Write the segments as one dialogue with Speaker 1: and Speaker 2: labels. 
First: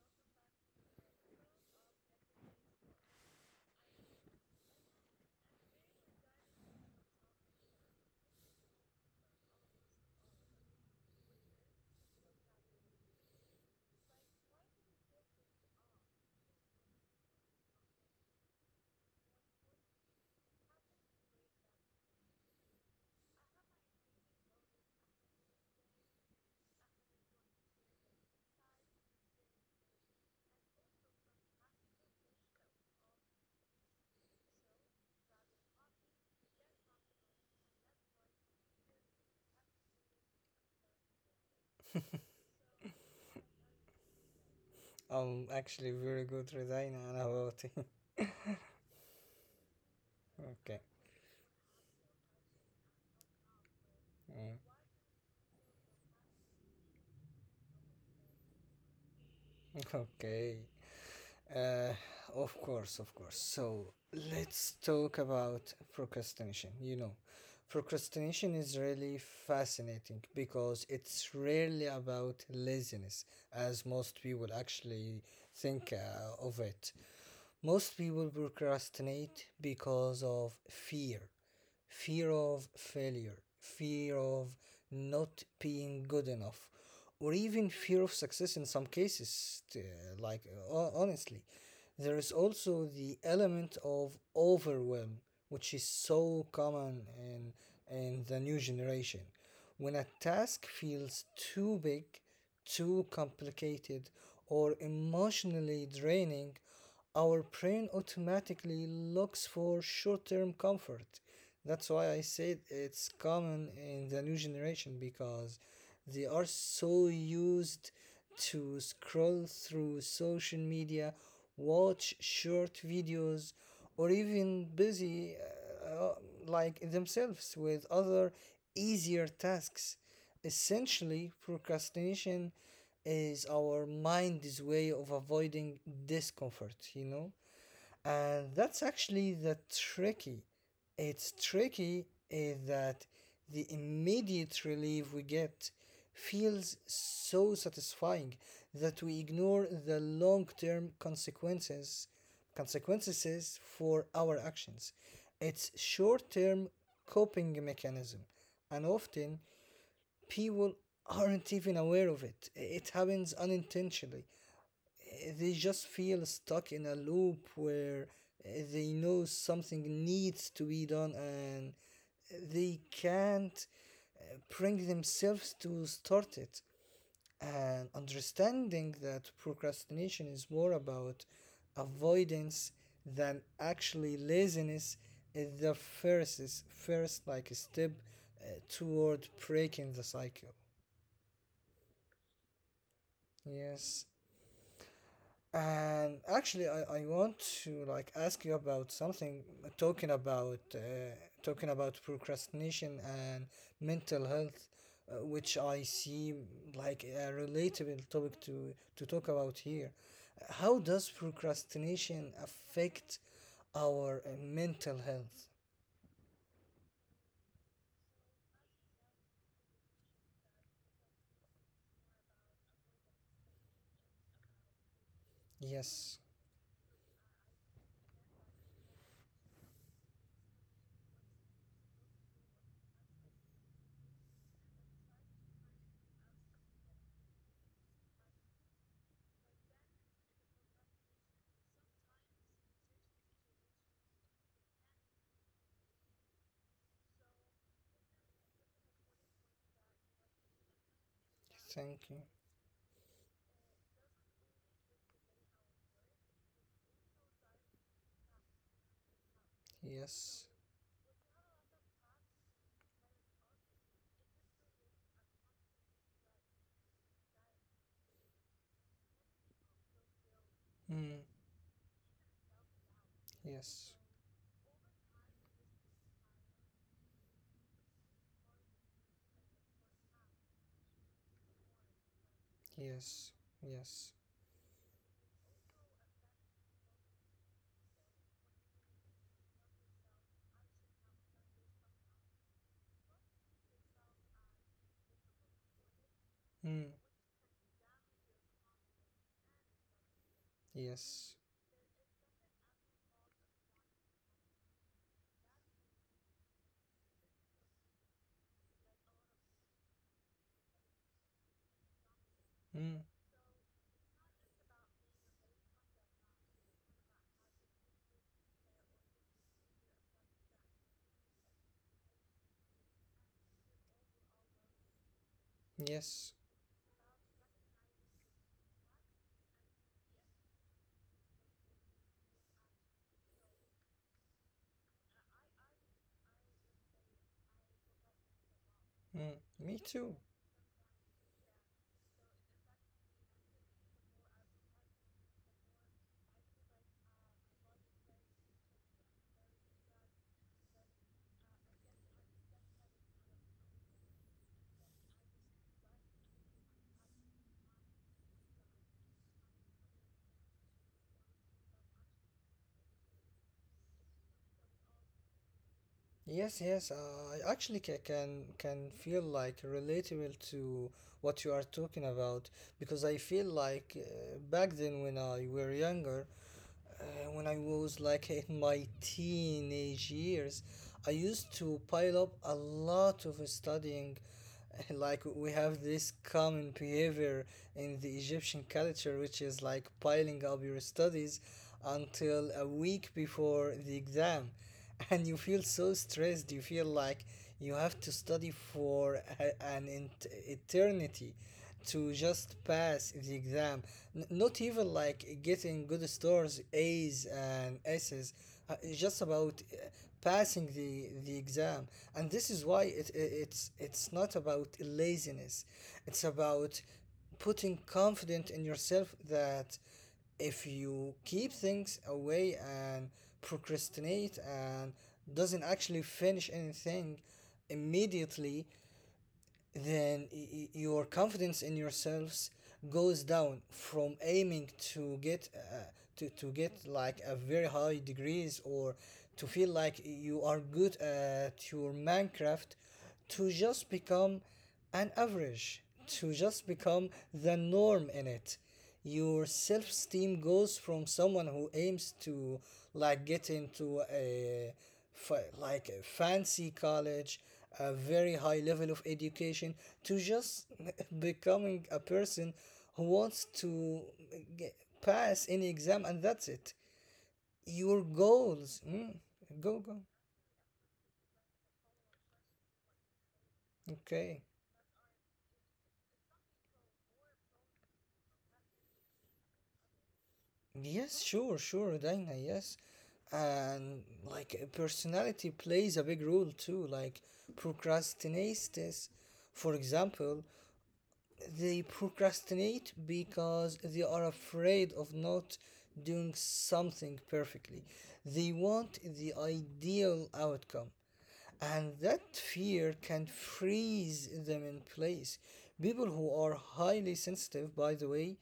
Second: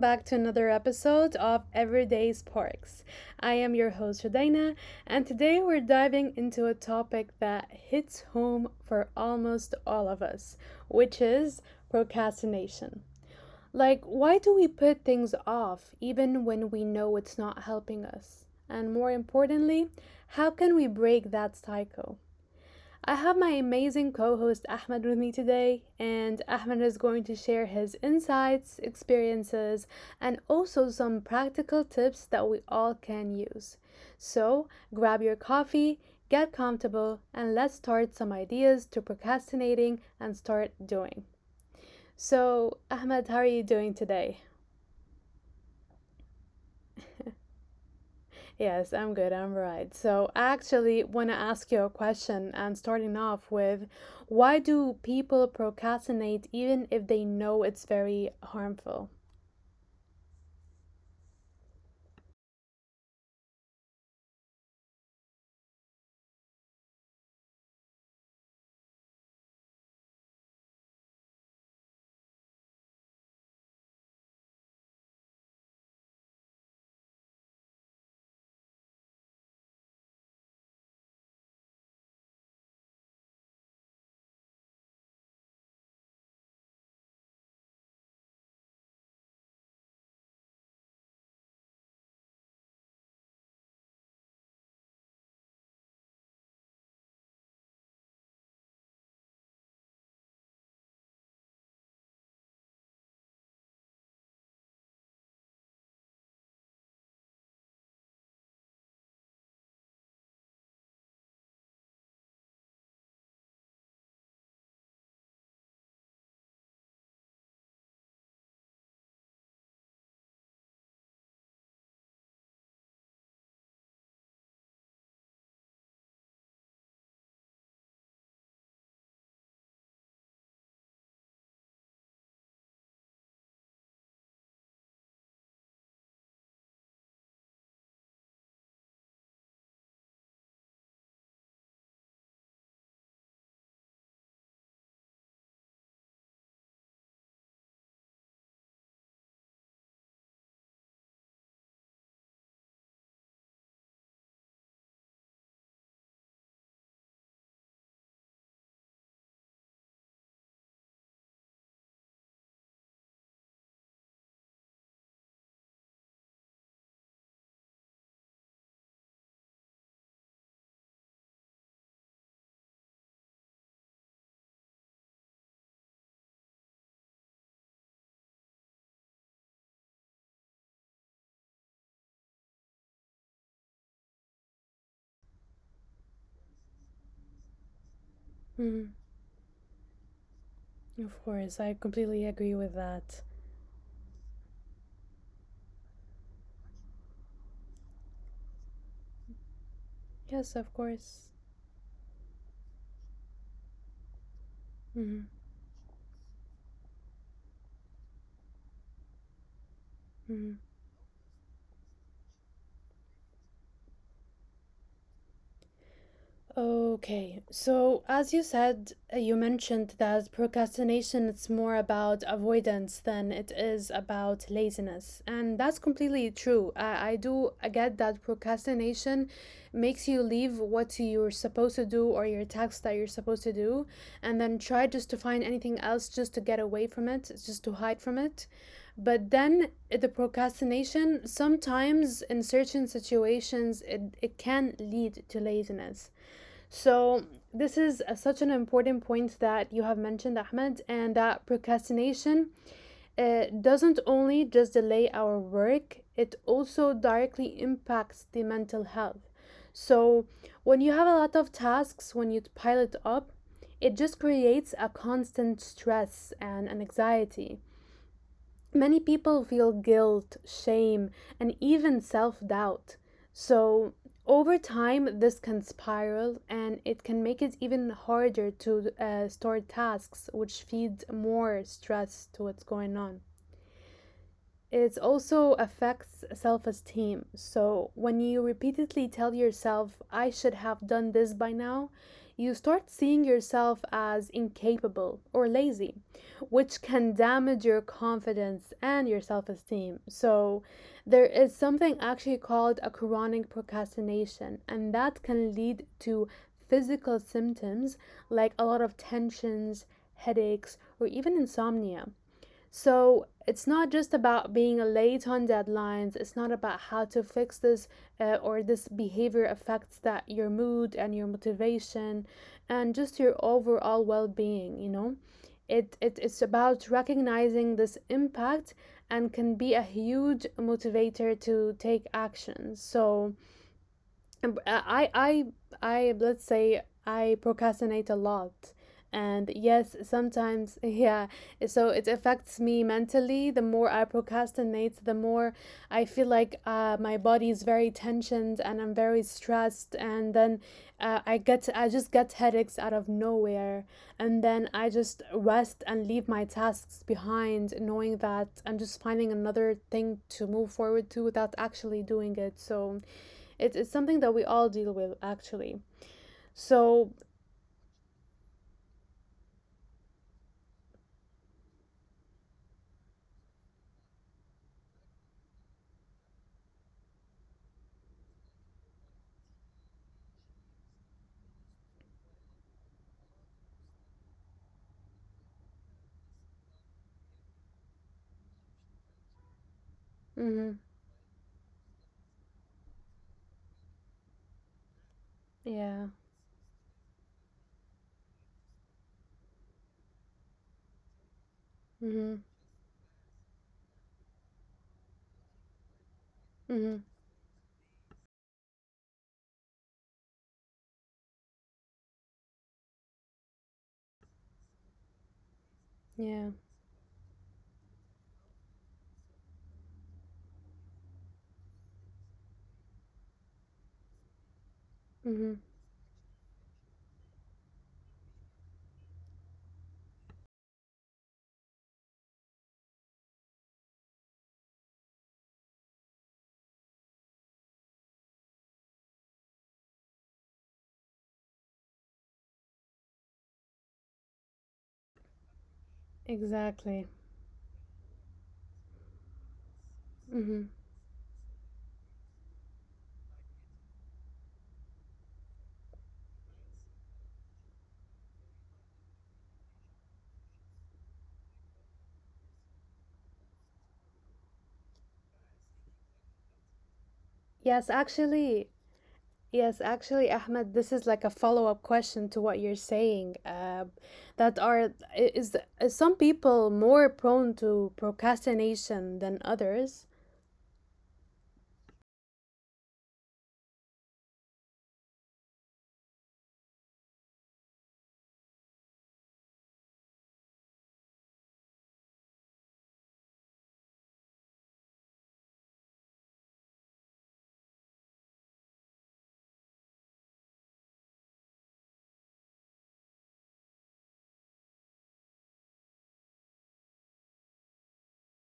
Speaker 1: back to another episode of Everyday Sparks. I am your host, Rodina, and today we're diving into a topic that hits home for almost all of us, which is procrastination. Like, why do we put things off even when we know it's not helping us? And more importantly, how can we break that cycle? I have my amazing co host Ahmed with me today, and Ahmed is going to share his insights, experiences, and also some practical tips that we all can use. So grab your coffee, get comfortable, and let's start some ideas to procrastinating and start doing. So, Ahmed, how are you doing today?
Speaker 2: I'm actually very good designer about it.
Speaker 1: Yes, I'm good. I'm right. So, I actually want to ask you a question and starting off with why do people procrastinate even if they know it's very harmful?
Speaker 2: Okay. Uh, of course, of course. So let's talk about procrastination. Procrastination is really fascinating because it's rarely about laziness, as most people actually think of it. Most people procrastinate because of fear fear of failure, fear of not being good enough, or even fear of success in some cases. Like, honestly, there is also the element of overwhelm, which is so common in the new generation. When a task feels too big, too complicated, or emotionally draining, our brain automatically looks for short term comfort. That's why I said it's common in the new generation because they are so used to scroll through social media, watch short videos, or even busy uh, like themselves with other easier tasks. Essentially, procrastination is our mind's way of avoiding discomfort, And that's actually the tricky. It's tricky is that the immediate relief we get feels so satisfying that we ignore the long-term consequences consequences for our actions. It's short-term coping mechanism and often people aren't even aware of it. It happens unintentionally. They just feel stuck in a loop where they know something needs to be done and they can't bring themselves to start it. And understanding that procrastination is more about avoidance than actually laziness is first like step
Speaker 1: Mhm.
Speaker 2: toward breaking the cycle.
Speaker 1: Of course, I completely agree with that.
Speaker 2: Yes. And actually, I want to like ask you about something
Speaker 1: Yes, of course.
Speaker 2: talking about procrastination and mental health,
Speaker 1: Mhm.
Speaker 2: which I see like a relatable topic to talk about here.
Speaker 1: Mhm.
Speaker 2: How does procrastination affect our mental health?
Speaker 1: Okay. So, as you said, you mentioned that procrastination it's more about avoidance than it is about laziness. And that's
Speaker 2: Yes.
Speaker 1: completely true. I do get that procrastination makes you leave what you're supposed to do or your tasks that you're supposed to do, and then try just to find anything else just to get away from it, just to hide from it. But then the procrastination sometimes in certain situations, it can lead to laziness. So, this is such an important point that you have mentioned, Ahmed, and that
Speaker 2: Thank you.
Speaker 1: procrastination doesn't only just delay our work, it also directly impacts the mental health. So,
Speaker 2: Yes.
Speaker 1: when you have a lot of tasks, when you pile it up, it just creates a constant stress and an anxiety. Many people feel guilt, shame,
Speaker 2: Mm.
Speaker 1: and even self doubt.
Speaker 2: Yes.
Speaker 1: So, over time, this can spiral and it can make it even harder to store tasks, which feeds more stress to what's going on.
Speaker 2: Yes. Yes.
Speaker 1: It also affects self esteem. So, when you repeatedly tell yourself, I should have done this by now, you start seeing yourself as incapable or lazy,
Speaker 2: Mm.
Speaker 1: which can damage your confidence and your self esteem. So,
Speaker 2: Yes.
Speaker 1: there is something actually called a chronic procrastination, and that can lead to physical symptoms like a lot of tensions, headaches, or even insomnia.
Speaker 2: Mm.
Speaker 1: So it's not just about being late on deadlines. It's not about how to fix this, or this behavior affects that your mood and your motivation and just your overall well-being, you know? It, it
Speaker 2: Yes.
Speaker 1: it's about recognizing this impact, and can be a huge motivator to take action. So um, I I I let's say I procrastinate a lot.
Speaker 2: Mm,
Speaker 1: And
Speaker 2: me
Speaker 1: yes,
Speaker 2: too.
Speaker 1: sometimes yeah, so it affects me mentally. The more I procrastinate, the more I feel like my body is very tensioned and I'm very stressed. And then I just get headaches out of nowhere. And then I just rest and leave my tasks behind, knowing that I'm just finding another thing to move forward to without actually doing it. So it's something that we all deal with actually.
Speaker 2: Yes, yes.
Speaker 1: So,
Speaker 2: I actually can feel like relatable to what you are talking about because I feel like back then when I were younger, Uh, when I was like in my teenage years, I used to pile up a lot of studying. Like we have this common behavior in the Egyptian culture, which is like piling up your
Speaker 1: mhm.
Speaker 2: studies until a week before the exam, and you feel so
Speaker 1: Yeah.
Speaker 2: stressed. You feel like you have to study for an eternity, to
Speaker 1: Mhm.
Speaker 2: just pass the exam. Not even like getting good scores,
Speaker 1: Mhm.
Speaker 2: A's and S's. It's just about passing the exam, and this is why it's not about laziness. It's
Speaker 1: Yeah.
Speaker 2: about putting confident in yourself that if you keep things away and procrastinate and
Speaker 1: Mhm.
Speaker 2: doesn't actually finish anything immediately then your confidence in yourselves goes down from aiming to get like a very high degrees or to feel like you are good at your minecraft to just become an average to just
Speaker 1: Exactly.
Speaker 2: become the norm in it your self-esteem
Speaker 1: Mhm.
Speaker 2: goes from someone who aims to like get into a like a fancy college, a very high level of education, to just becoming a person who wants to get, pass any exam and that's it.
Speaker 1: Yes,
Speaker 2: Your
Speaker 1: actually.
Speaker 2: goals. Go,
Speaker 1: Yes,
Speaker 2: go.
Speaker 1: actually, Ahmed, this is like a follow-up question to what you're saying.
Speaker 2: Okay.
Speaker 1: That are I- is some people more prone to procrastination than others?
Speaker 2: Yes, sure, sure, Dina, yes. And like personality plays a big role too, like procrastinates. For example, they procrastinate because they are afraid of not doing something perfectly. They want the ideal outcome, and that fear can freeze them in place. People who are highly sensitive, by the way,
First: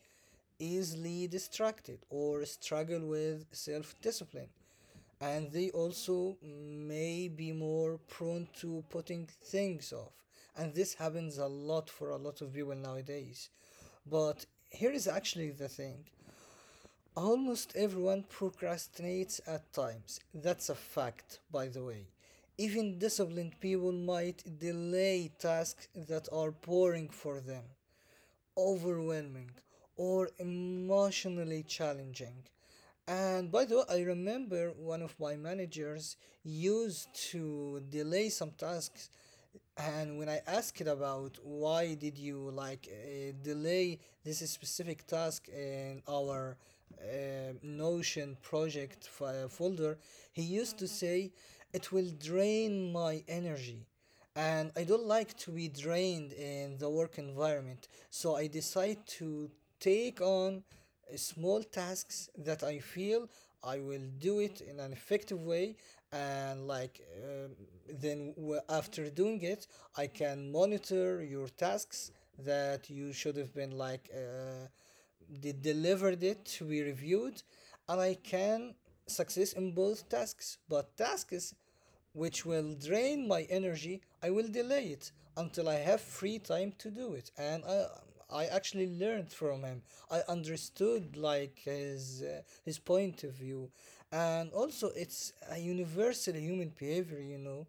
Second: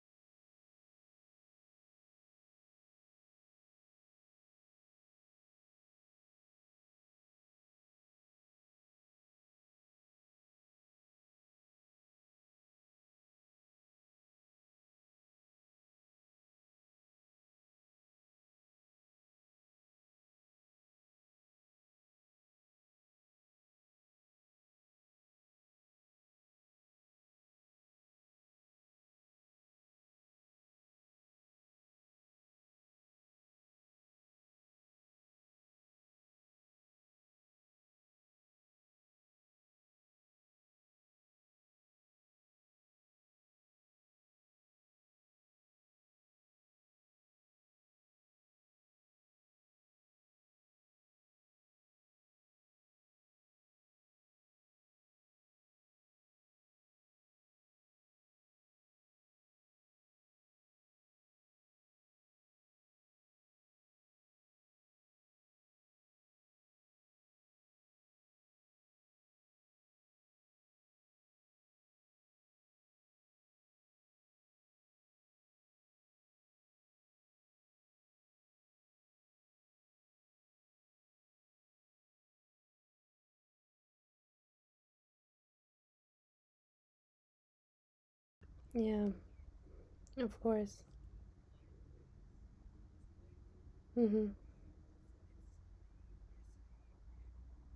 Speaker 2: easily distracted or struggle with self discipline, and they also may be more prone to putting things off. And this happens a lot for a lot of people nowadays. But here is actually the thing Almost everyone procrastinates at times. That's a fact, by the way. Even disciplined people might delay tasks that are boring for them overwhelming or emotionally challenging. And by the way, I remember one of my managers used to delay some tasks. And when I asked about why did you like delay this specific task in our uh, Notion project folder, he used to say, "It will drain my energy." and I don't like to be drained in the work environment. So I decide to take on small tasks that I feel I will do it in an effective way, and like then after doing it, I can monitor your tasks that you should have been like delivered it to be reviewed, and I can success in both tasks. But tasks which will drain my energy, I will delay it until I have free time to do it. And I actually
Speaker 1: Yeah,
Speaker 2: learned from him. I
Speaker 1: of course.
Speaker 2: understood like his point of view,
Speaker 1: Mhm.
Speaker 2: and also it's a universal human behavior, you know.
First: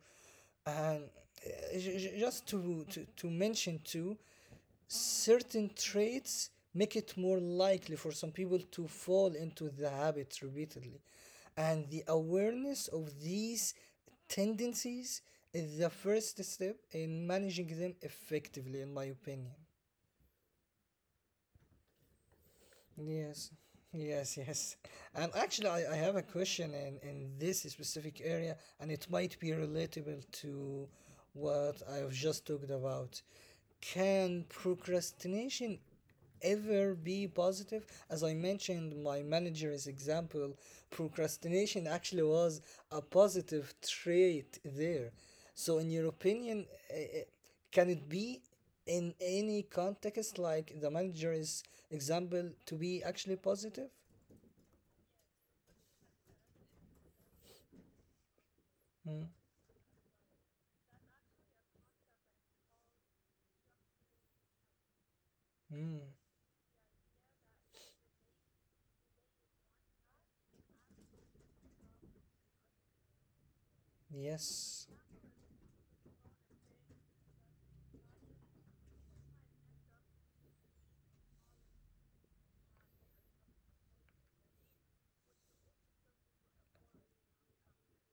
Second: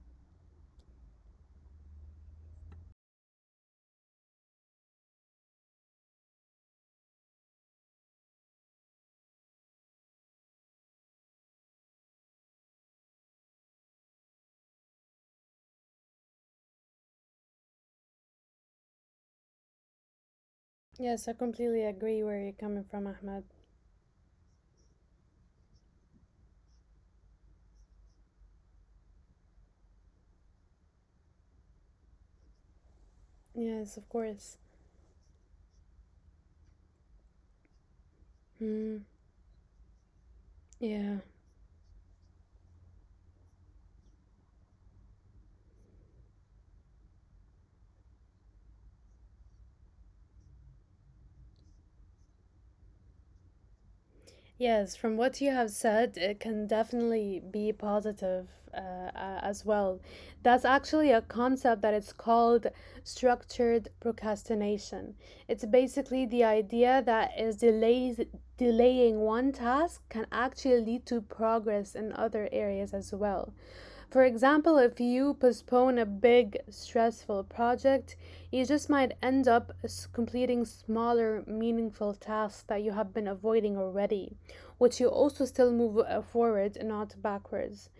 Speaker 2: And just to mention too certain traits make it more likely for some people to fall into the habit repeatedly. And the awareness of these tendencies is the first step in managing them effectively, in my opinion.
Speaker 1: Yes, I completely agree where you're coming from, Ahmed.
Speaker 2: Yes, yes, yes. And actually, I have a question in this specific area, and it might be relatable to what I've just talked about.
Speaker 1: Yes, of
Speaker 2: Can
Speaker 1: course.
Speaker 2: procrastination ever be positive? As I mentioned,
Speaker 1: Mm,
Speaker 2: my manager's example,
Speaker 1: yeah.
Speaker 2: procrastination actually was a positive trait there. So, in your opinion, can it be? In any context like the manager's example to be actually positive.
Speaker 1: Yes, from what you have said, it can definitely be positive uh,
Speaker 2: Mm,
Speaker 1: as well. That's actually a concept that is called structured procrastination. It's basically the idea that is delays delaying one task can actually lead to progress in other areas as well. For
Speaker 2: yes
Speaker 1: example, if you postpone a big, stressful project, you just might end up completing smaller, meaningful tasks that you have been avoiding already, which you also still move forward, and not backwards.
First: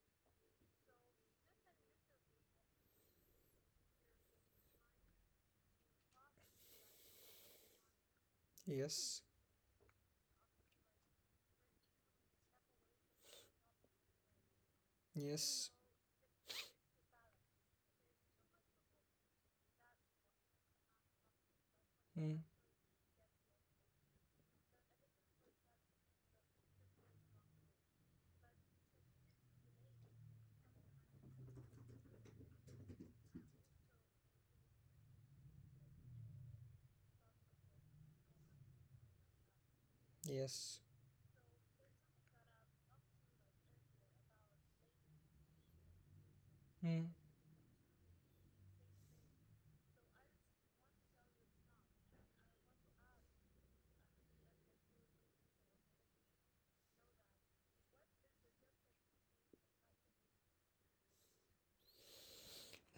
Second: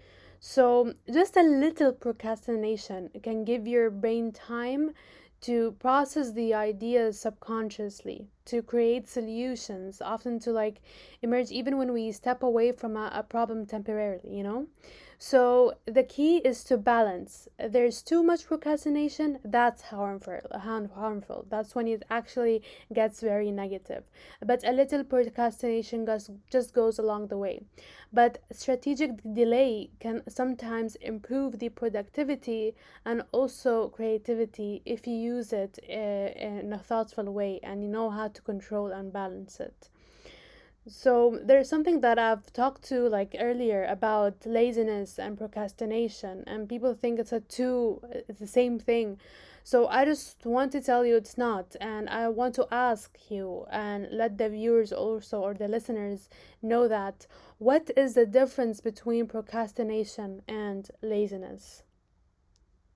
Speaker 1: So, just a little procrastination can give your brain time to process the ideas subconsciously, to create
Speaker 2: yes
Speaker 1: solutions, often to like emerge even when we step away from a problem temporarily, you know?
Speaker 2: yes
Speaker 1: So the key is to balance. If there's too much procrastination, that's harmful. Harmful. That's when it
Speaker 2: Mm,
Speaker 1: actually gets very negative. But a little procrastination goes, just goes along the way. But strategic delay can sometimes improve the productivity and also creativity if you use it in a thoughtful way and you know how to control and balance it.
Speaker 2: yes
Speaker 1: So there's something that I've talked to like earlier about laziness and procrastination, and people
Speaker 2: Mm.
Speaker 1: think it's a two, it's the same thing. So I just want to tell you it's not, and I want to ask you and let the viewers also or the listeners know that, what is the difference between procrastination and laziness?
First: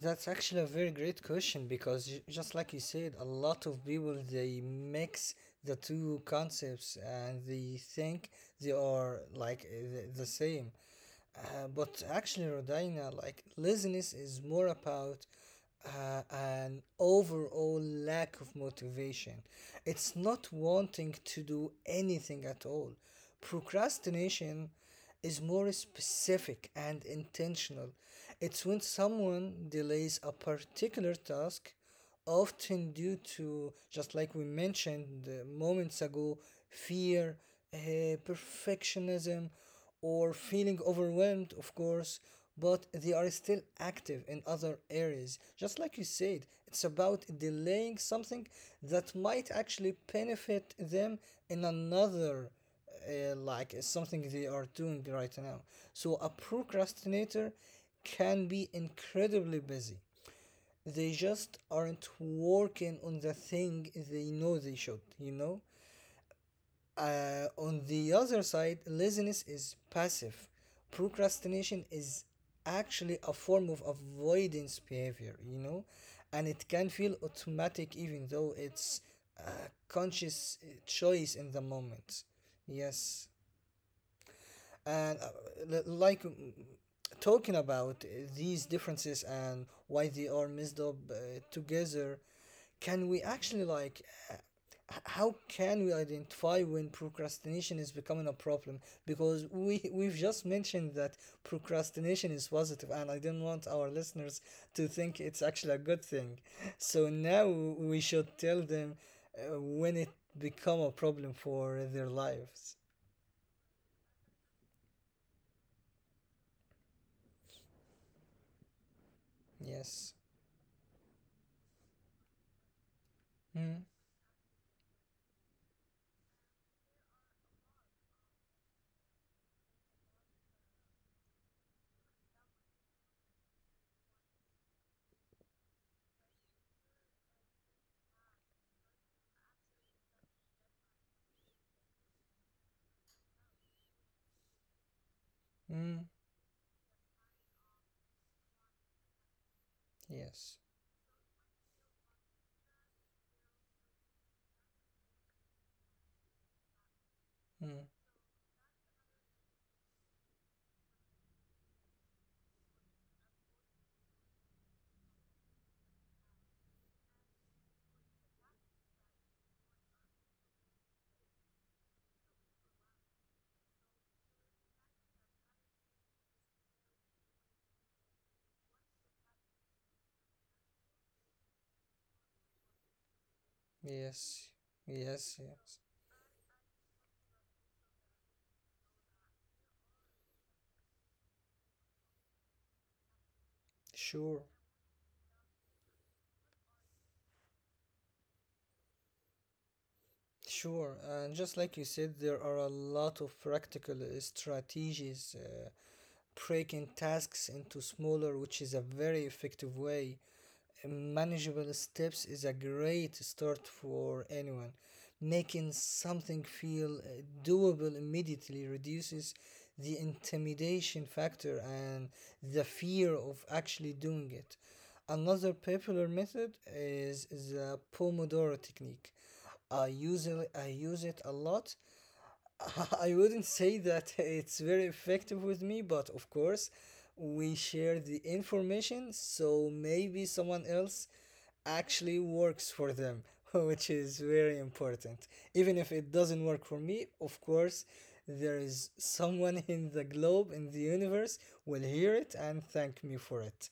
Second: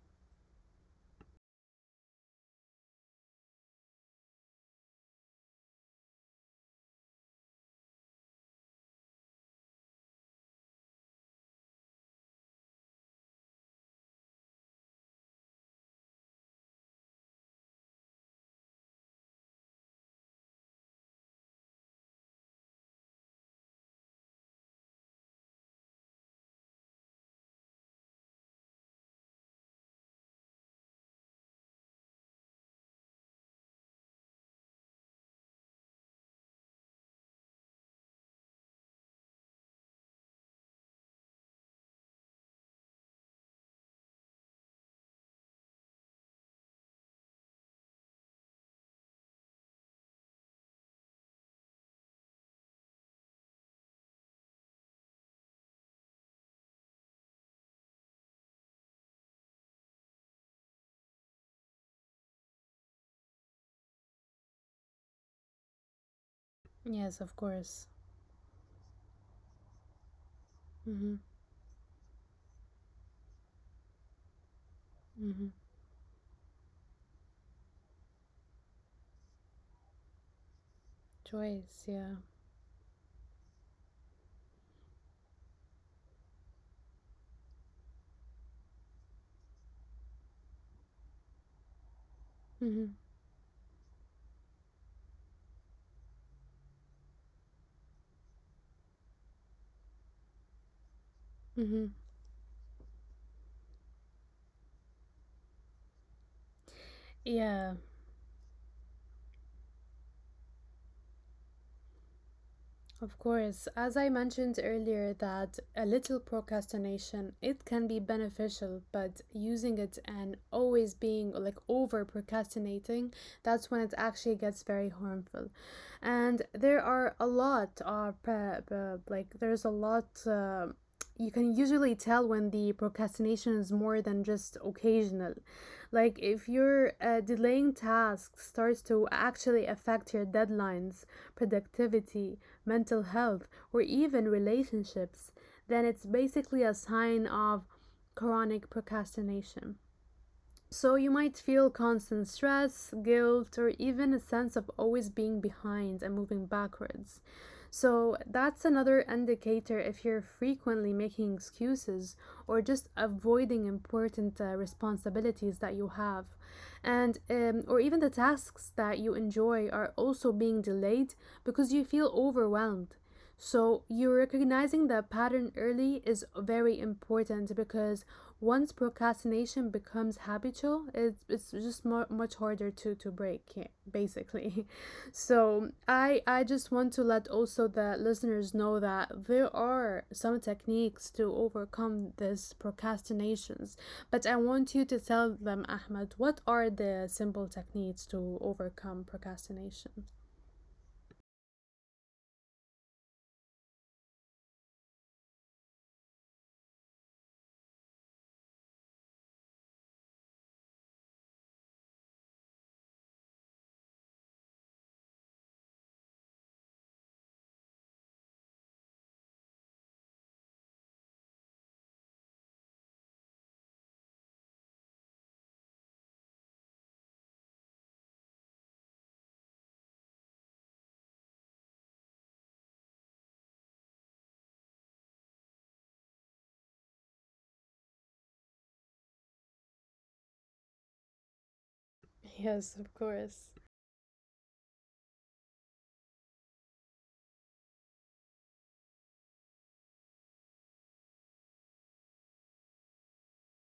Speaker 2: That's actually a very great question because just like you said a lot of people they mix the two concepts and they think they are like the same but actually, Rodina, like laziness is more about an overall lack of motivation. It's not wanting to do anything at all. Procrastination is more specific and intentional. It's when someone delays a particular task often due to, just like we mentioned moments ago, fear, uh, perfectionism, or feeling overwhelmed, of course, but they are still active in other areas. Just like you said, it's about delaying something that might actually benefit them in another like something they are doing right now. So a procrastinator can be incredibly busy, they just aren't working on the thing they know they should, you know?
Speaker 1: Yes, of
Speaker 2: On
Speaker 1: course.
Speaker 2: the other side, laziness is passive.
Speaker 1: Mm-hmm.
Speaker 2: Procrastination is actually a form of avoidance behavior,
Speaker 1: Mm-hmm.
Speaker 2: you know? And it can feel automatic even though it's a conscious choice in the
Speaker 1: Choice, yeah.
Speaker 2: moment. Yes and like talking about these differences and why they are messed up together
Speaker 1: Mm-hmm.
Speaker 2: can we actually like uh, how can we identify when procrastination is becoming a problem because we we've just mentioned that
Speaker 1: Mm-hmm.
Speaker 2: procrastination is positive and I don't want our listeners to think it's actually a good thing so now
Speaker 1: Yeah.
Speaker 2: we should tell them when it become a problem for their lives
Speaker 1: Of course, as I mentioned earlier, that a little procrastination it can be beneficial, but using it
Speaker 2: yes
Speaker 1: and always being like over procrastinating, that's when
Speaker 2: Hmm.
Speaker 1: it actually gets very harmful. And there are a lot of like there's a lot. You can usually tell when the procrastination is more than just occasional, like if your delaying tasks starts to actually affect your deadlines, productivity, mental health, or even relationships, then it's
Speaker 2: Mm,
Speaker 1: basically a sign of chronic procrastination.
Speaker 2: yes.
Speaker 1: So you might feel constant stress, guilt, or even a sense of always being behind and moving backwards.
Speaker 2: Mm,
Speaker 1: So that's another indicator if you're frequently making excuses or just avoiding important responsibilities that you have. And or even the tasks that you enjoy are also being delayed because you feel overwhelmed. So, you recognizing that pattern early is very important because once procrastination becomes habitual, it's just much harder to break it,
Speaker 2: yes.
Speaker 1: basically.
Speaker 2: Yes,
Speaker 1: So,
Speaker 2: yes.
Speaker 1: I just want to let also the listeners know that there are some techniques to overcome this procrastinations. But I
Speaker 2: Sure.
Speaker 1: want you to tell them, Ahmed, what are the simple techniques to overcome procrastination?
Speaker 2: Sure. And just like you said, there are a lot of practical strategies, breaking tasks into smaller, which is a very effective way. Manageable steps is a great start for anyone. Making something feel doable immediately reduces the intimidation factor and the fear of actually doing it. Another popular method is the Pomodoro technique. I use it a lot. I wouldn't say that it's very effective with me, but of course, we share the information, so maybe someone else actually works
Speaker 1: Yes,
Speaker 2: for
Speaker 1: of
Speaker 2: them,
Speaker 1: course.
Speaker 2: which is very important. Even if it doesn't work for me, of course, there is someone in the globe, in the universe, will hear it and thank me for it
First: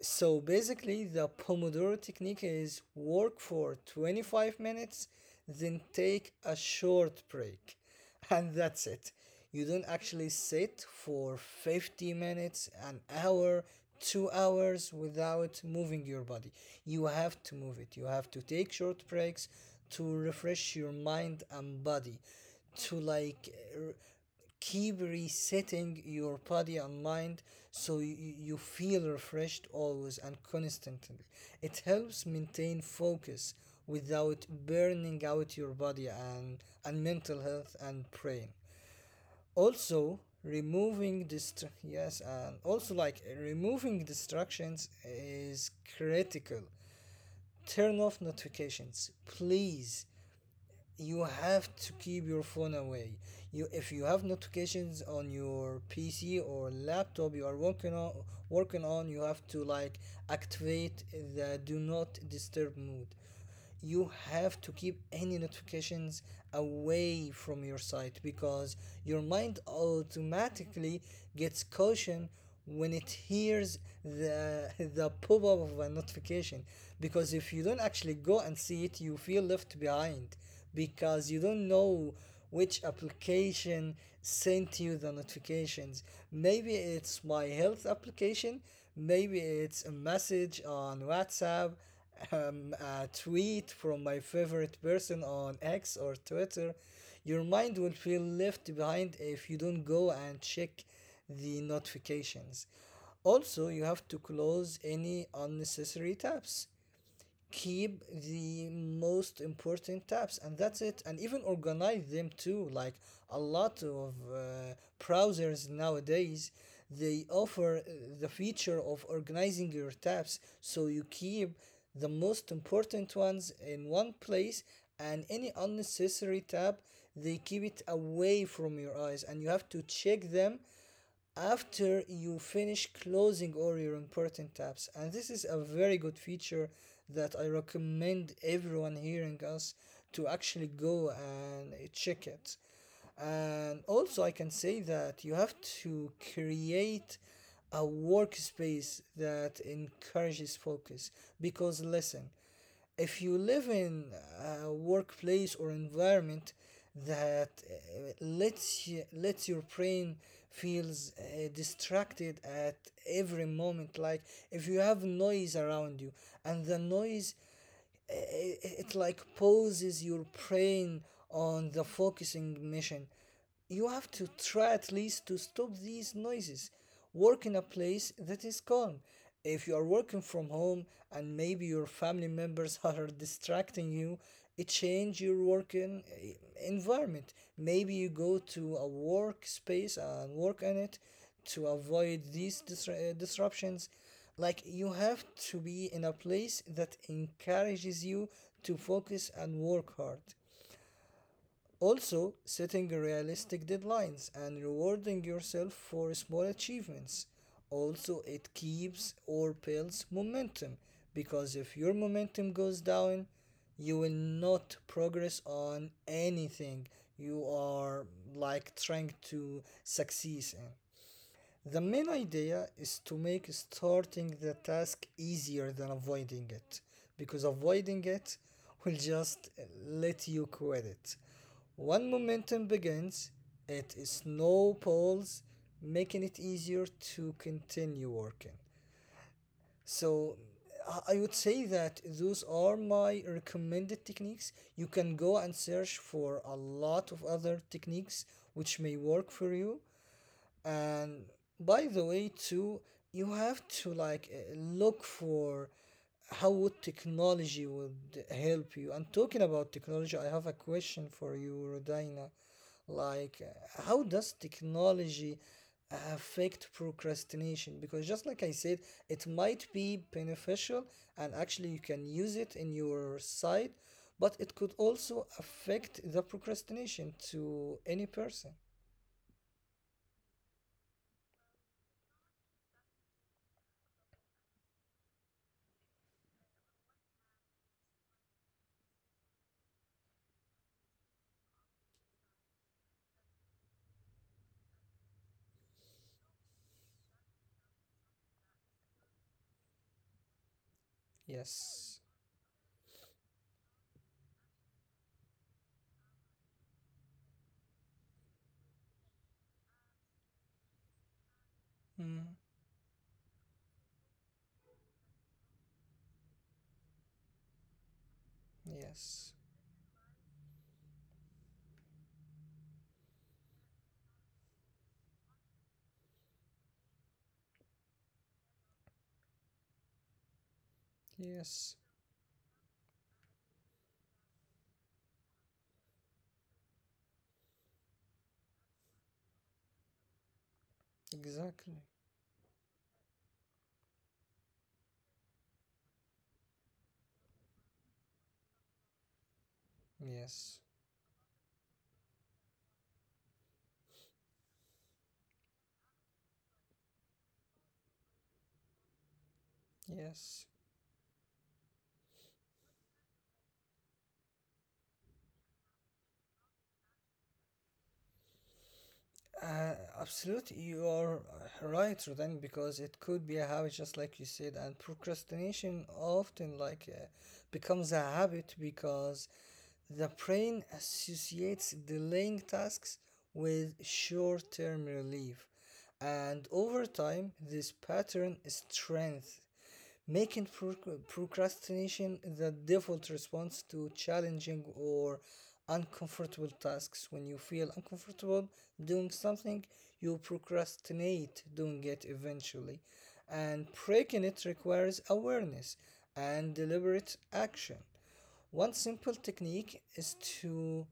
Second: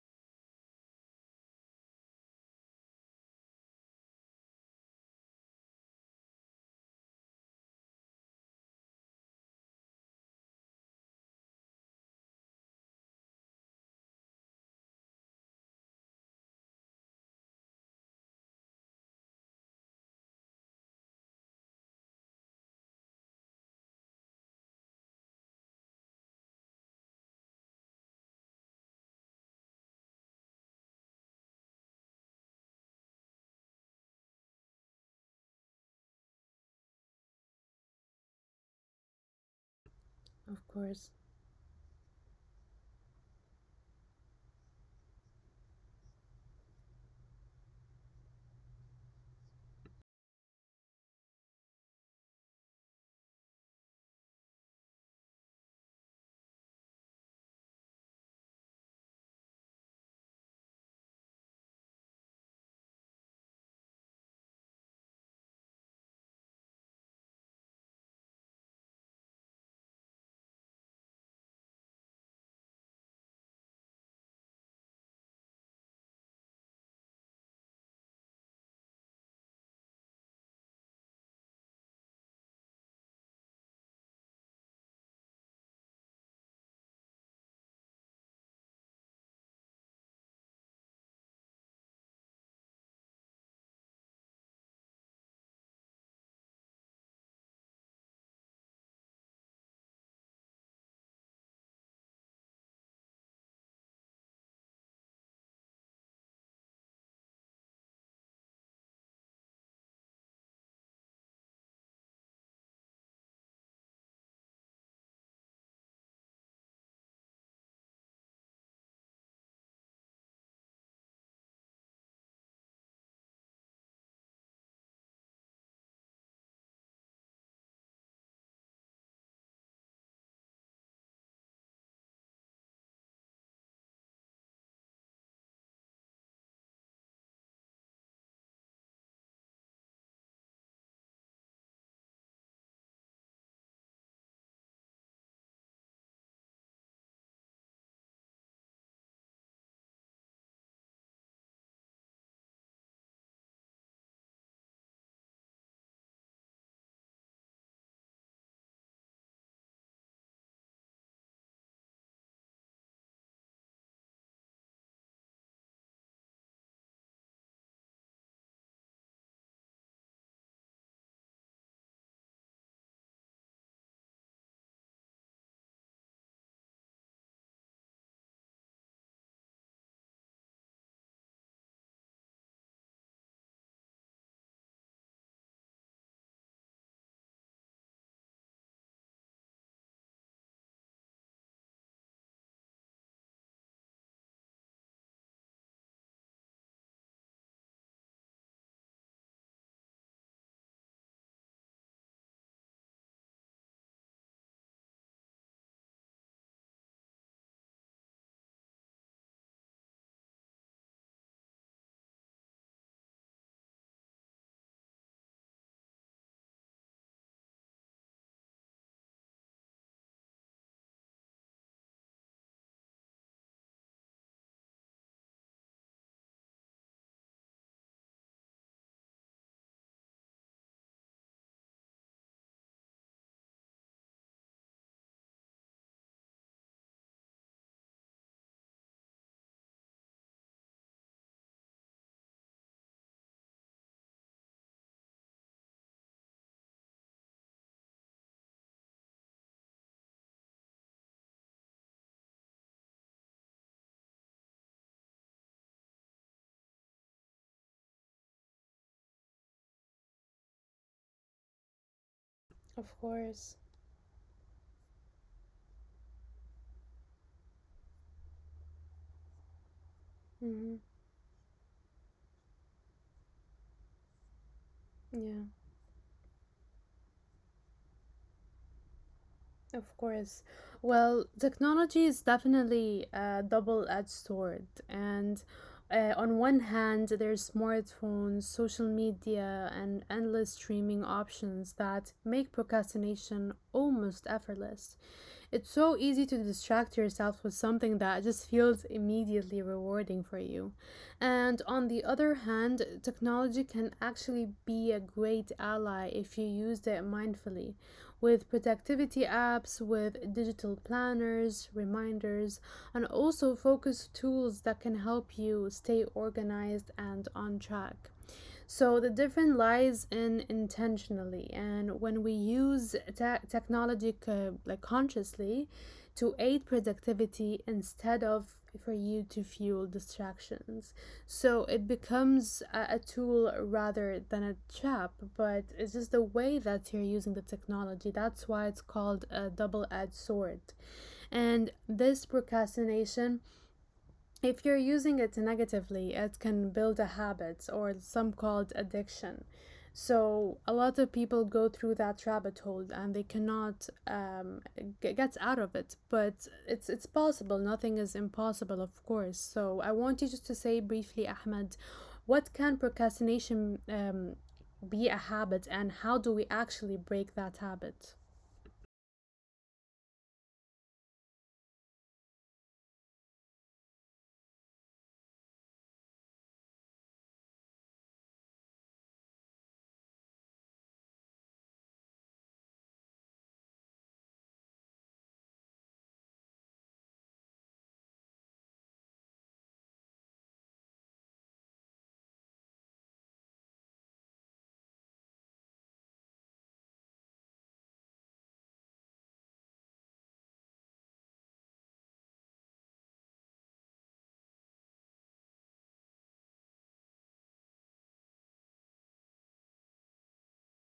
Speaker 2: so basically the pomodoro technique is work for 25 minutes then take a short break and that's it you don't actually sit for 50 minutes an hour 2 hours without moving your body you have to move it you have to take short breaks to refresh your mind and body to like keep resetting your body and mind so you feel refreshed always and constantly. It helps maintain focus without burning out your body and mental health and brain. Also,
Speaker 1: Of course.
Speaker 2: removing dist- yes and also like removing distractions is critical turn off notifications please you have to keep your phone away. You if you have notifications on your PC or laptop you are working on you have to like activate the do not disturb mode. You have to keep any notifications away from your site because your mind automatically gets caution when it hears the the pop-up of a notification because if you don't actually go and see it you feel left behind because you don't know which application sent you the notifications. Maybe it's my health application, maybe it's a message on WhatsApp, um, a tweet from my favorite person on X or Twitter. Your mind will feel left behind if you don't go and check the notifications. Also, you have to close any unnecessary tabs, keep the most important tabs, and that's it, and even organize them too. Like a lot of browsers nowadays, they offer the feature of organizing your tabs, so you keep the most important ones in one place, and any unnecessary tab, they keep it away from your eyes, and you have to check them after you finish closing all your important tabs. And this is a very good feature that I recommend everyone hearing us to actually go and check it. And also, I can say that you have to create a workspace that encourages focus, because listen, if you live in a workplace or environment that lets your brain feels distracted at every moment. Like if you have noise around you, and the noise, it like poses your brain on the focusing mission. You have to try at least to stop these noises. Work in a place that is calm. If you are working from home and maybe your family members are distracting you, it change your working environment. Maybe you go to a workspace and work on it to avoid these disruptions. Like you have to be in a place that encourages you to focus and work hard. Also, setting realistic deadlines and rewarding yourself for small achievements. Also, it keeps or builds momentum, because if your momentum goes down, you will not progress on anything you are like trying to succeed in. The main idea is to make starting the task easier than avoiding it, because avoiding it will just let you quit it. When momentum begins, it snowballs, making it easier to continue working. So I would say that those are my recommended techniques. You can go and search for a lot of other techniques which may work for you, and by the way, too, you have to like look for how would technology would help you. And talking about technology, I have a question for you, Rodina.
Speaker 1: Of
Speaker 2: Like,
Speaker 1: course.
Speaker 2: how does technology affect procrastination? Because just like I said, it might be beneficial,
Speaker 1: Hmm.
Speaker 2: and actually you can use it in your side, but it could also
Speaker 1: Yeah,
Speaker 2: affect the procrastination to any person.
Speaker 1: of course. Well, technology is definitely a double-edged sword. And on one hand, there's smartphones, social media, and endless streaming options that make procrastination almost effortless. It's so easy to distract yourself with something that just feels immediately rewarding for you. And on
Speaker 2: Yes.
Speaker 1: the other hand, technology can actually be a great ally if you use it mindfully. With productivity apps, with digital planners,
Speaker 2: Hmm.
Speaker 1: reminders, and also focus tools that can help you stay organized and on track. So the
Speaker 2: Yes.
Speaker 1: difference lies in intentionally, and when we use technology like consciously to aid productivity instead of for you to fuel distractions. So
Speaker 2: Yes.
Speaker 1: it becomes a tool rather than a trap, but it's just the way that you're using the technology. That's why it's called a double-edged sword. And
Speaker 2: Exactly.
Speaker 1: this procrastination, if you're using it negatively, it can build a habit or some called addiction.
Speaker 2: Yes.
Speaker 1: So a lot of people go through that rabbit hole and they cannot get out of it. But it's possible. Nothing is impossible, of course. So I want you
Speaker 2: Yes.
Speaker 1: just to say briefly, Ahmed, what can procrastination be a habit, and how do we actually break that habit?
Speaker 2: Uh, absolutely, you are right, Rodan, because it could be a habit, just like you said, and procrastination often like becomes a habit because the brain associates delaying tasks with short-term relief, and over time, this pattern strengthens, making procrastination the default response to challenging or uncomfortable tasks. When you feel uncomfortable doing something, you procrastinate doing it eventually. And breaking it requires awareness and deliberate action. One simple technique is to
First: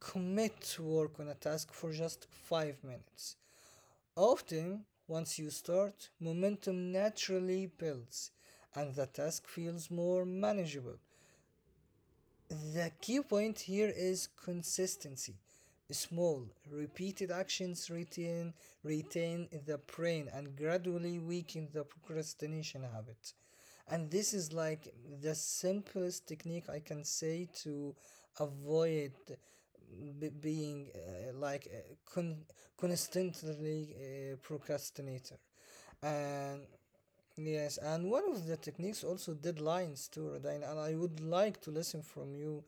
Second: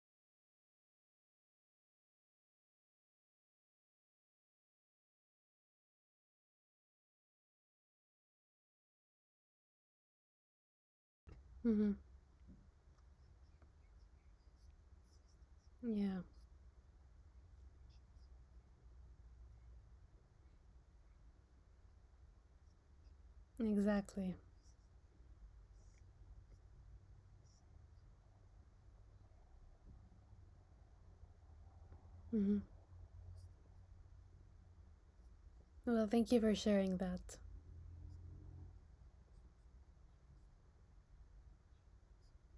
Speaker 2: commit to work on a task for just 5 minutes. Often, once you start, momentum naturally builds and the task feels more manageable.
Speaker 1: Mm-hmm.
Speaker 2: The key point here is consistency.
Speaker 1: Yeah,
Speaker 2: Small, repeated actions retain, retain the brain and gradually weaken the procrastination habit. And this
Speaker 1: exactly.
Speaker 2: is like the simplest technique I can say to avoid being
Speaker 1: Mm-hmm.
Speaker 2: constantly procrastinator.
Speaker 1: Well, thank you
Speaker 2: And
Speaker 1: for sharing that.
Speaker 2: yes, and one of the techniques also deadlines too, Radine, and I would like to listen from you,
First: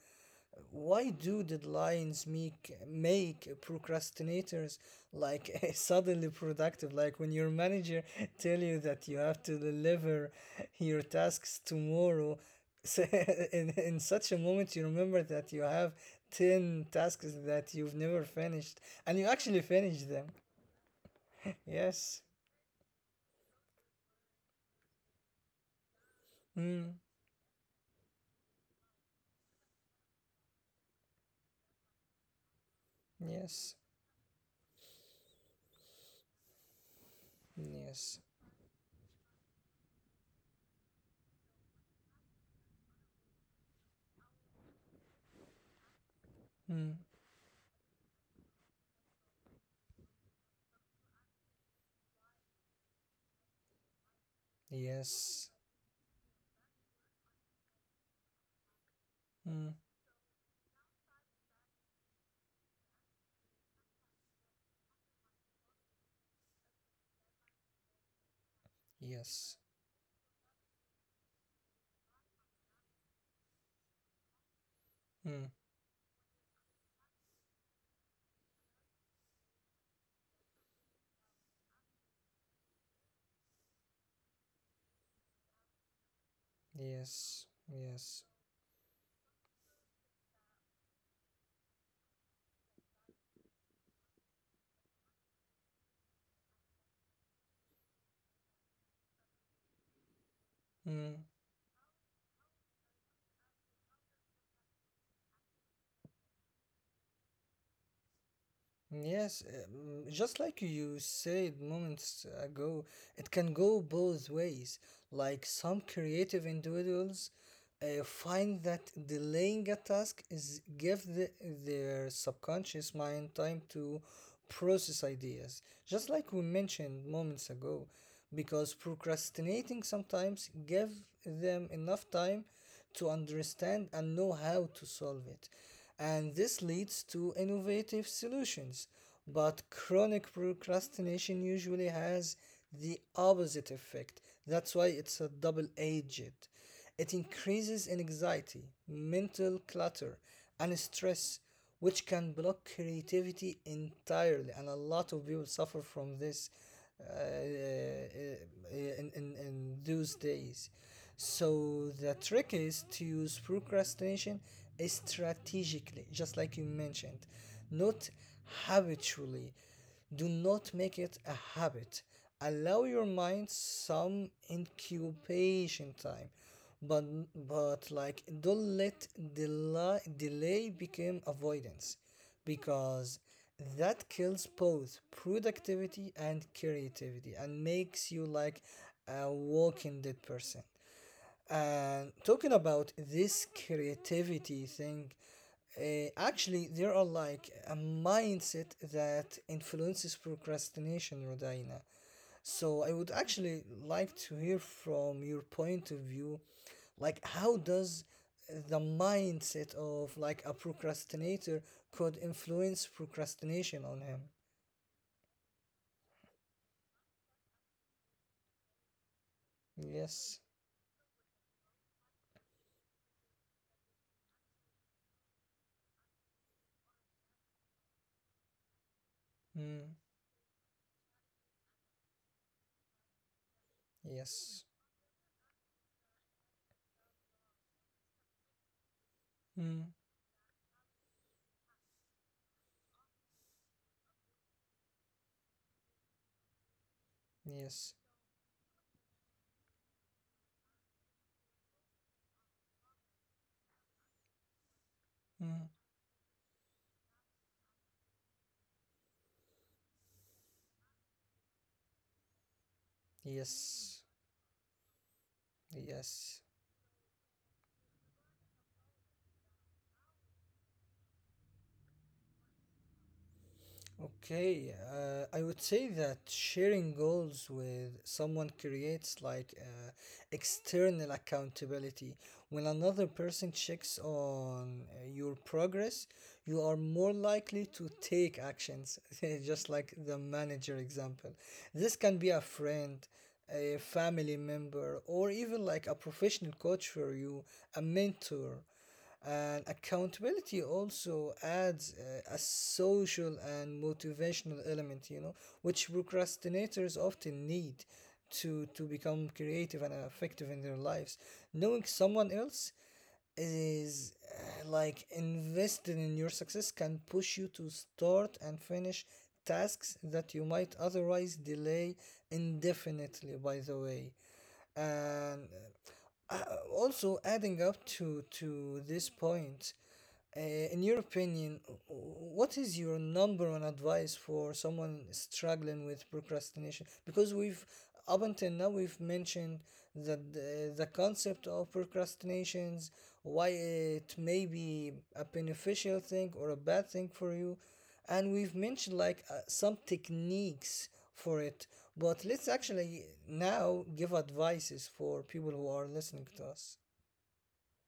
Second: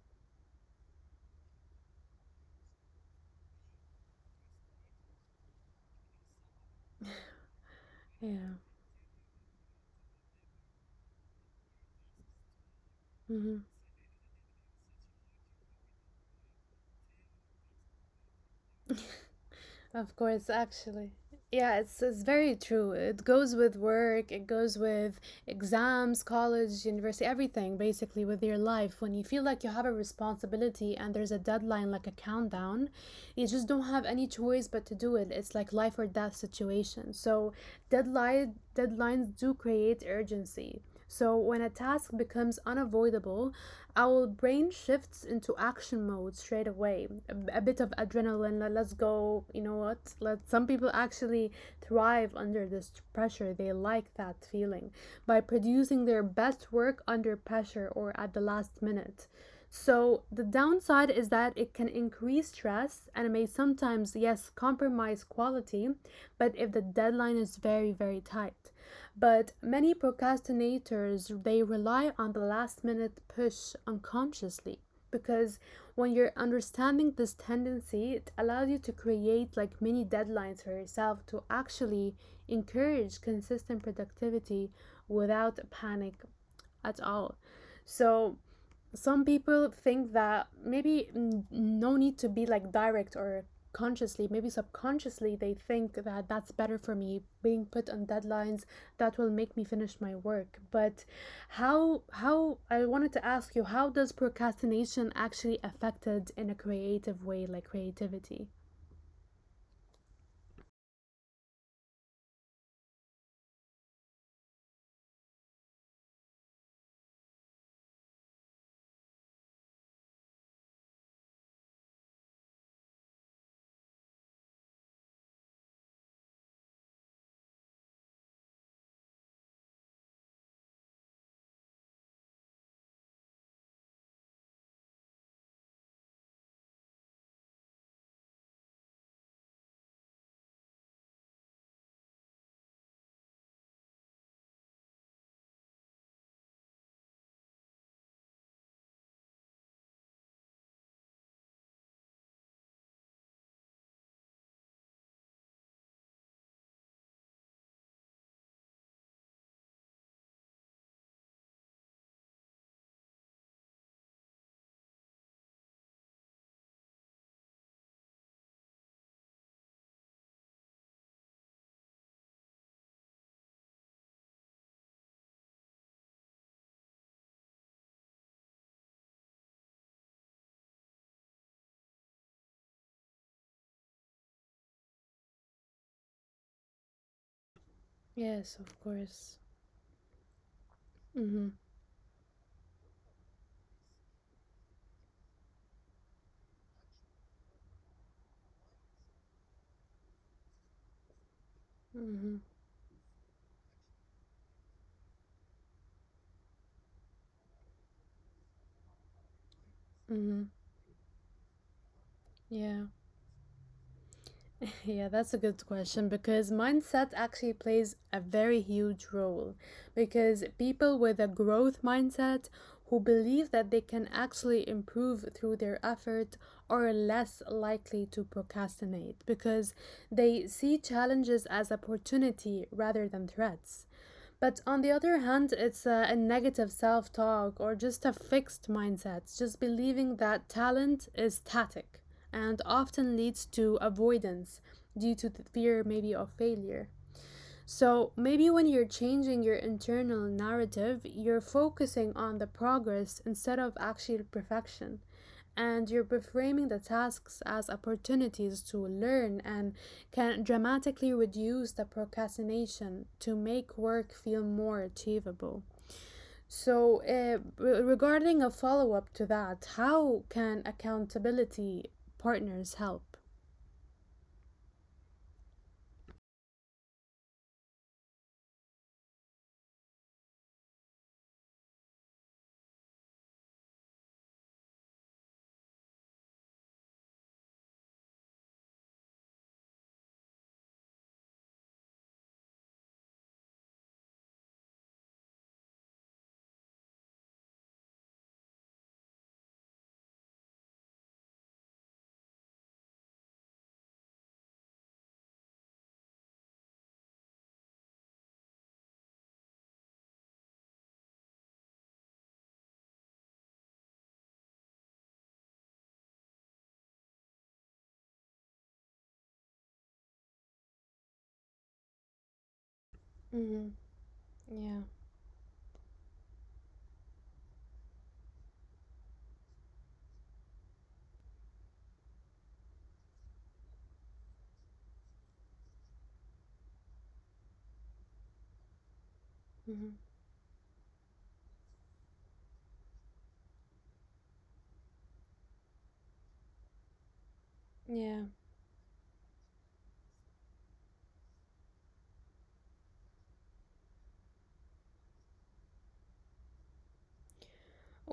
Speaker 2: why do deadlines make procrastinators like suddenly productive? Like when your manager
Speaker 1: Yeah.
Speaker 2: tell you that you have to deliver your tasks tomorrow, so
Speaker 1: Mm-hmm.
Speaker 2: in such a moment you remember that you have 10 tasks that you've never finished, and you actually finish
Speaker 1: Of
Speaker 2: them.
Speaker 1: course, actually. Yeah, it's
Speaker 2: Yes.
Speaker 1: very true. It goes with work, it goes with exams, college,
Speaker 2: Mm.
Speaker 1: university, everything basically with your life. When you feel like you have a responsibility and there's a deadline like a countdown, you just
Speaker 2: Yes.
Speaker 1: don't have any choice but to do it. It's like life or death situation. So,
Speaker 2: Yes.
Speaker 1: deadlines do create urgency. So, when a task becomes unavoidable, our brain shifts into action mode straight
Speaker 2: Mm.
Speaker 1: away. A bit of adrenaline, let's go, you know what? Let some people actually thrive under this pressure. They like that feeling by
Speaker 2: Yes.
Speaker 1: producing their best work under pressure or at the last minute.
Speaker 2: Mm.
Speaker 1: So, the downside is that it can increase stress and it may sometimes, yes, compromise quality, but if the deadline is very, very tight. But
Speaker 2: Yes.
Speaker 1: many procrastinators they rely on the last minute push unconsciously, because
Speaker 2: Mm.
Speaker 1: when you're understanding this tendency, it allows you to create like mini deadlines for yourself to actually encourage consistent productivity without panic at all.
Speaker 2: Yes. Yes.
Speaker 1: So some people think that maybe no need to be like direct or consciously, maybe subconsciously they think that that's better for me being put on deadlines that will make me finish my work. But
Speaker 2: Mm.
Speaker 1: how I wanted to ask you, how does procrastination actually affected in a creative way, like creativity?
Speaker 2: Yes, just like you said moments ago, it can go both ways. Like some creative individuals find that delaying a task is give their subconscious mind time to process ideas, just like we mentioned moments ago, because procrastinating sometimes give them enough time to understand and know how to solve it. And this leads to innovative solutions. But chronic procrastination usually has the opposite effect. That's why it's a double edged. It increases in anxiety, mental clutter, and stress, which can block creativity entirely. And a lot of people suffer from this uh, uh, in those days. So the trick is to use procrastination strategically, just like you mentioned, not habitually. Do not make it a habit. Allow your mind some incubation time, but like don't let delay become avoidance, because that kills both productivity and creativity and makes you
Speaker 1: Yes,
Speaker 2: like
Speaker 1: of course.
Speaker 2: a walking dead person.
Speaker 1: Mm-hmm.
Speaker 2: And talking about this creativity thing, actually, there are like a mindset that influences procrastination, Rodina.
Speaker 1: Mm-hmm.
Speaker 2: So I would actually like to hear from your point of view, like how does the mindset of
Speaker 1: Mm-hmm.
Speaker 2: like a procrastinator could
Speaker 1: Yeah.
Speaker 2: influence procrastination on him?
Speaker 1: Yeah, that's a good question because mindset actually plays a very huge role. Because
Speaker 2: Yes.
Speaker 1: people with a growth mindset who believe that they can actually improve through their effort are less likely to procrastinate because
Speaker 2: Mm.
Speaker 1: they see challenges as opportunity rather than threats. But
Speaker 2: Yes.
Speaker 1: on the other hand, it's a negative self talk or just a fixed mindset, just
Speaker 2: Mm.
Speaker 1: believing that talent is static and often leads to avoidance due to the fear, maybe, of failure.
Speaker 2: Yes.
Speaker 1: So, maybe when you're changing your internal narrative, you're focusing on the progress instead of actual perfection.
Speaker 2: Mm.
Speaker 1: And you're reframing the tasks as opportunities to learn, and can dramatically reduce the procrastination to make work
Speaker 2: Yes.
Speaker 1: feel more achievable.
Speaker 2: Yes.
Speaker 1: So, regarding a follow up to that, how can accountability partners help?
Speaker 2: Okay, I would say that sharing goals with someone creates like external accountability. When another person checks on your progress, you are more likely to take actions, just like the manager example. This can be a friend, a family member, or even like a professional coach for you, a mentor. And accountability also adds a social and motivational element, you know, which procrastinators often need to become creative and effective in their lives. Knowing someone else is like invested in your success can push you to start and finish tasks that you might otherwise delay indefinitely,
Speaker 1: Mm-hmm.
Speaker 2: by the way.
Speaker 1: Yeah.
Speaker 2: And uh, also, adding up to this point, in your opinion, what is your number one advice for someone struggling with procrastination? Because we've up until now we've mentioned
Speaker 1: Mm-hmm.
Speaker 2: that the concept of procrastinations, why it may be a beneficial thing or a bad thing for you,
Speaker 1: Yeah.
Speaker 2: and we've mentioned like some techniques for it, but let's actually now give advices for people who are listening to us.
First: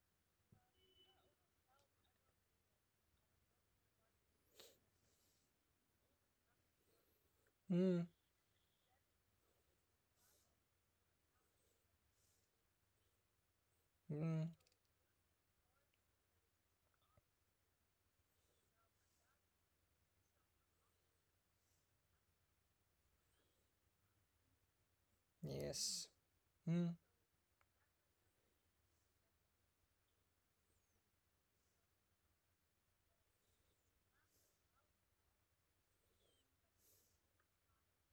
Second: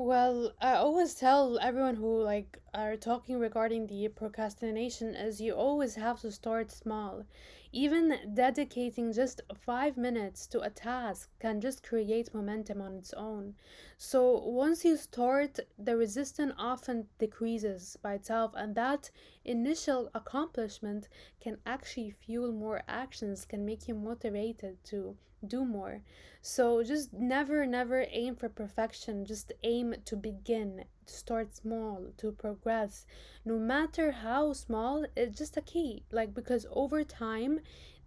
Speaker 1: Well, I always tell everyone who like are talking regarding the procrastination is you always have to start small.
Speaker 2: Mm.
Speaker 1: Even dedicating just 5 minutes to a task can just create momentum on its own. So
Speaker 2: Mm.
Speaker 1: once you start, the resistance often decreases by itself, and that initial accomplishment can actually fuel more actions, can make you motivated to do more.
Speaker 2: Yes.
Speaker 1: So
Speaker 2: Mm.
Speaker 1: just never, never aim for perfection. Just aim to begin, to start small, to progress. No matter how small, it's just a key. Like, because over time,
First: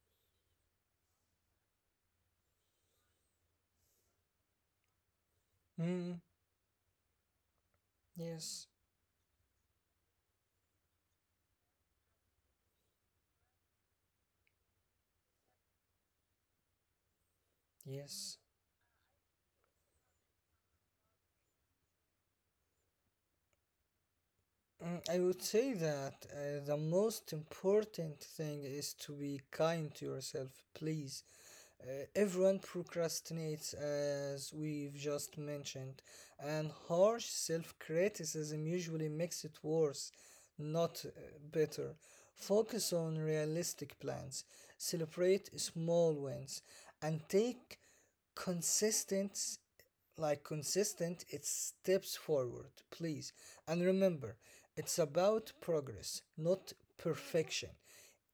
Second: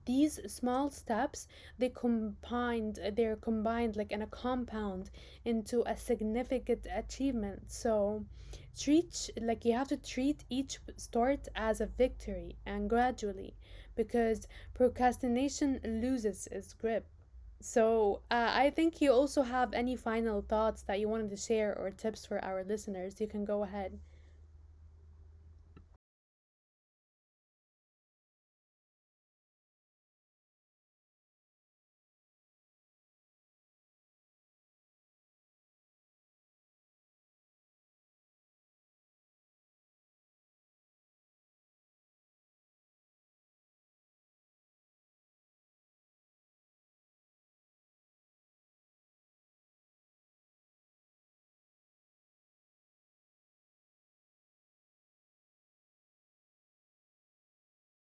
Speaker 1: these small steps they're combined like in a compound into a
Speaker 2: Mm.
Speaker 1: significant achievement. So
Speaker 2: Yes.
Speaker 1: treat, like, you have to treat each start as a victory, and gradually, because procrastination loses its grip. So,
Speaker 2: Yes.
Speaker 1: I think you also have any final thoughts that you wanted to share or tips for our listeners. You can go ahead.
Speaker 2: Mm, I would say that the most important thing is to be kind to yourself, please. Uh, Everyone procrastinates, as we've just mentioned, and harsh self criticism usually makes it worse, not better. Focus on realistic plans, celebrate small wins, and take consistent, like consistent it's steps forward, please, and remember, it's about progress not perfection.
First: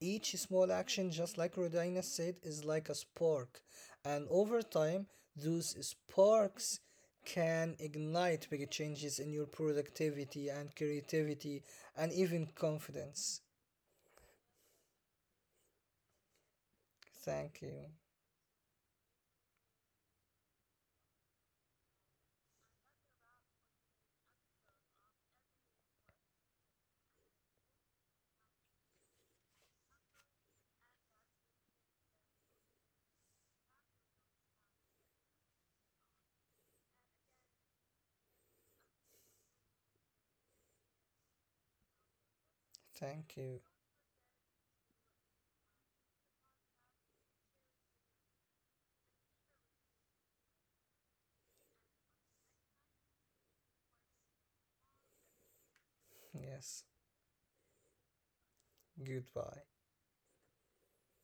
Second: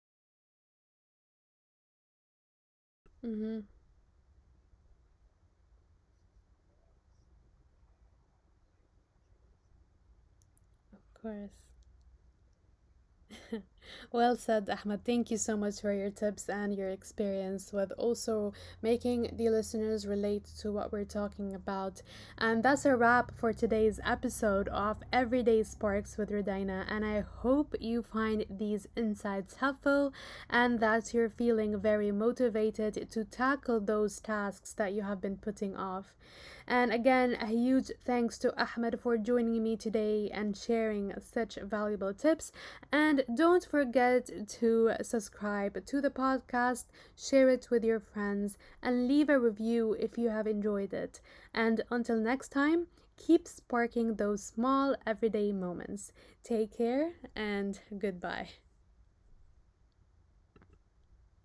Speaker 2: Each small action, just like Rodina said, is like a
Speaker 1: Mm-hmm.
Speaker 2: spark,
Speaker 1: Of
Speaker 2: and over time, those sparks can ignite big changes in your productivity and
Speaker 1: course.
Speaker 2: creativity and even confidence.
Speaker 1: Well said, Ahmed. Thank you so much for your tips and your
Speaker 2: Thank
Speaker 1: experience
Speaker 2: you.
Speaker 1: with also making the listeners relate to what we're talking about. And that's a wrap for today's episode of Everyday Sparks with Rodina. And I hope you find these insights helpful and that you're feeling very motivated to tackle those tasks that you have been putting off. And again, a huge thanks to Ahmed for joining me today and sharing such valuable tips. And
Speaker 2: Thank
Speaker 1: don't
Speaker 2: you.
Speaker 1: forget to subscribe to the podcast, share it with your friends, and leave a review if you have enjoyed it. And until next time, keep sparking those small everyday moments. Take
Speaker 2: Yes.
Speaker 1: care and goodbye.
Speaker 2: Goodbye.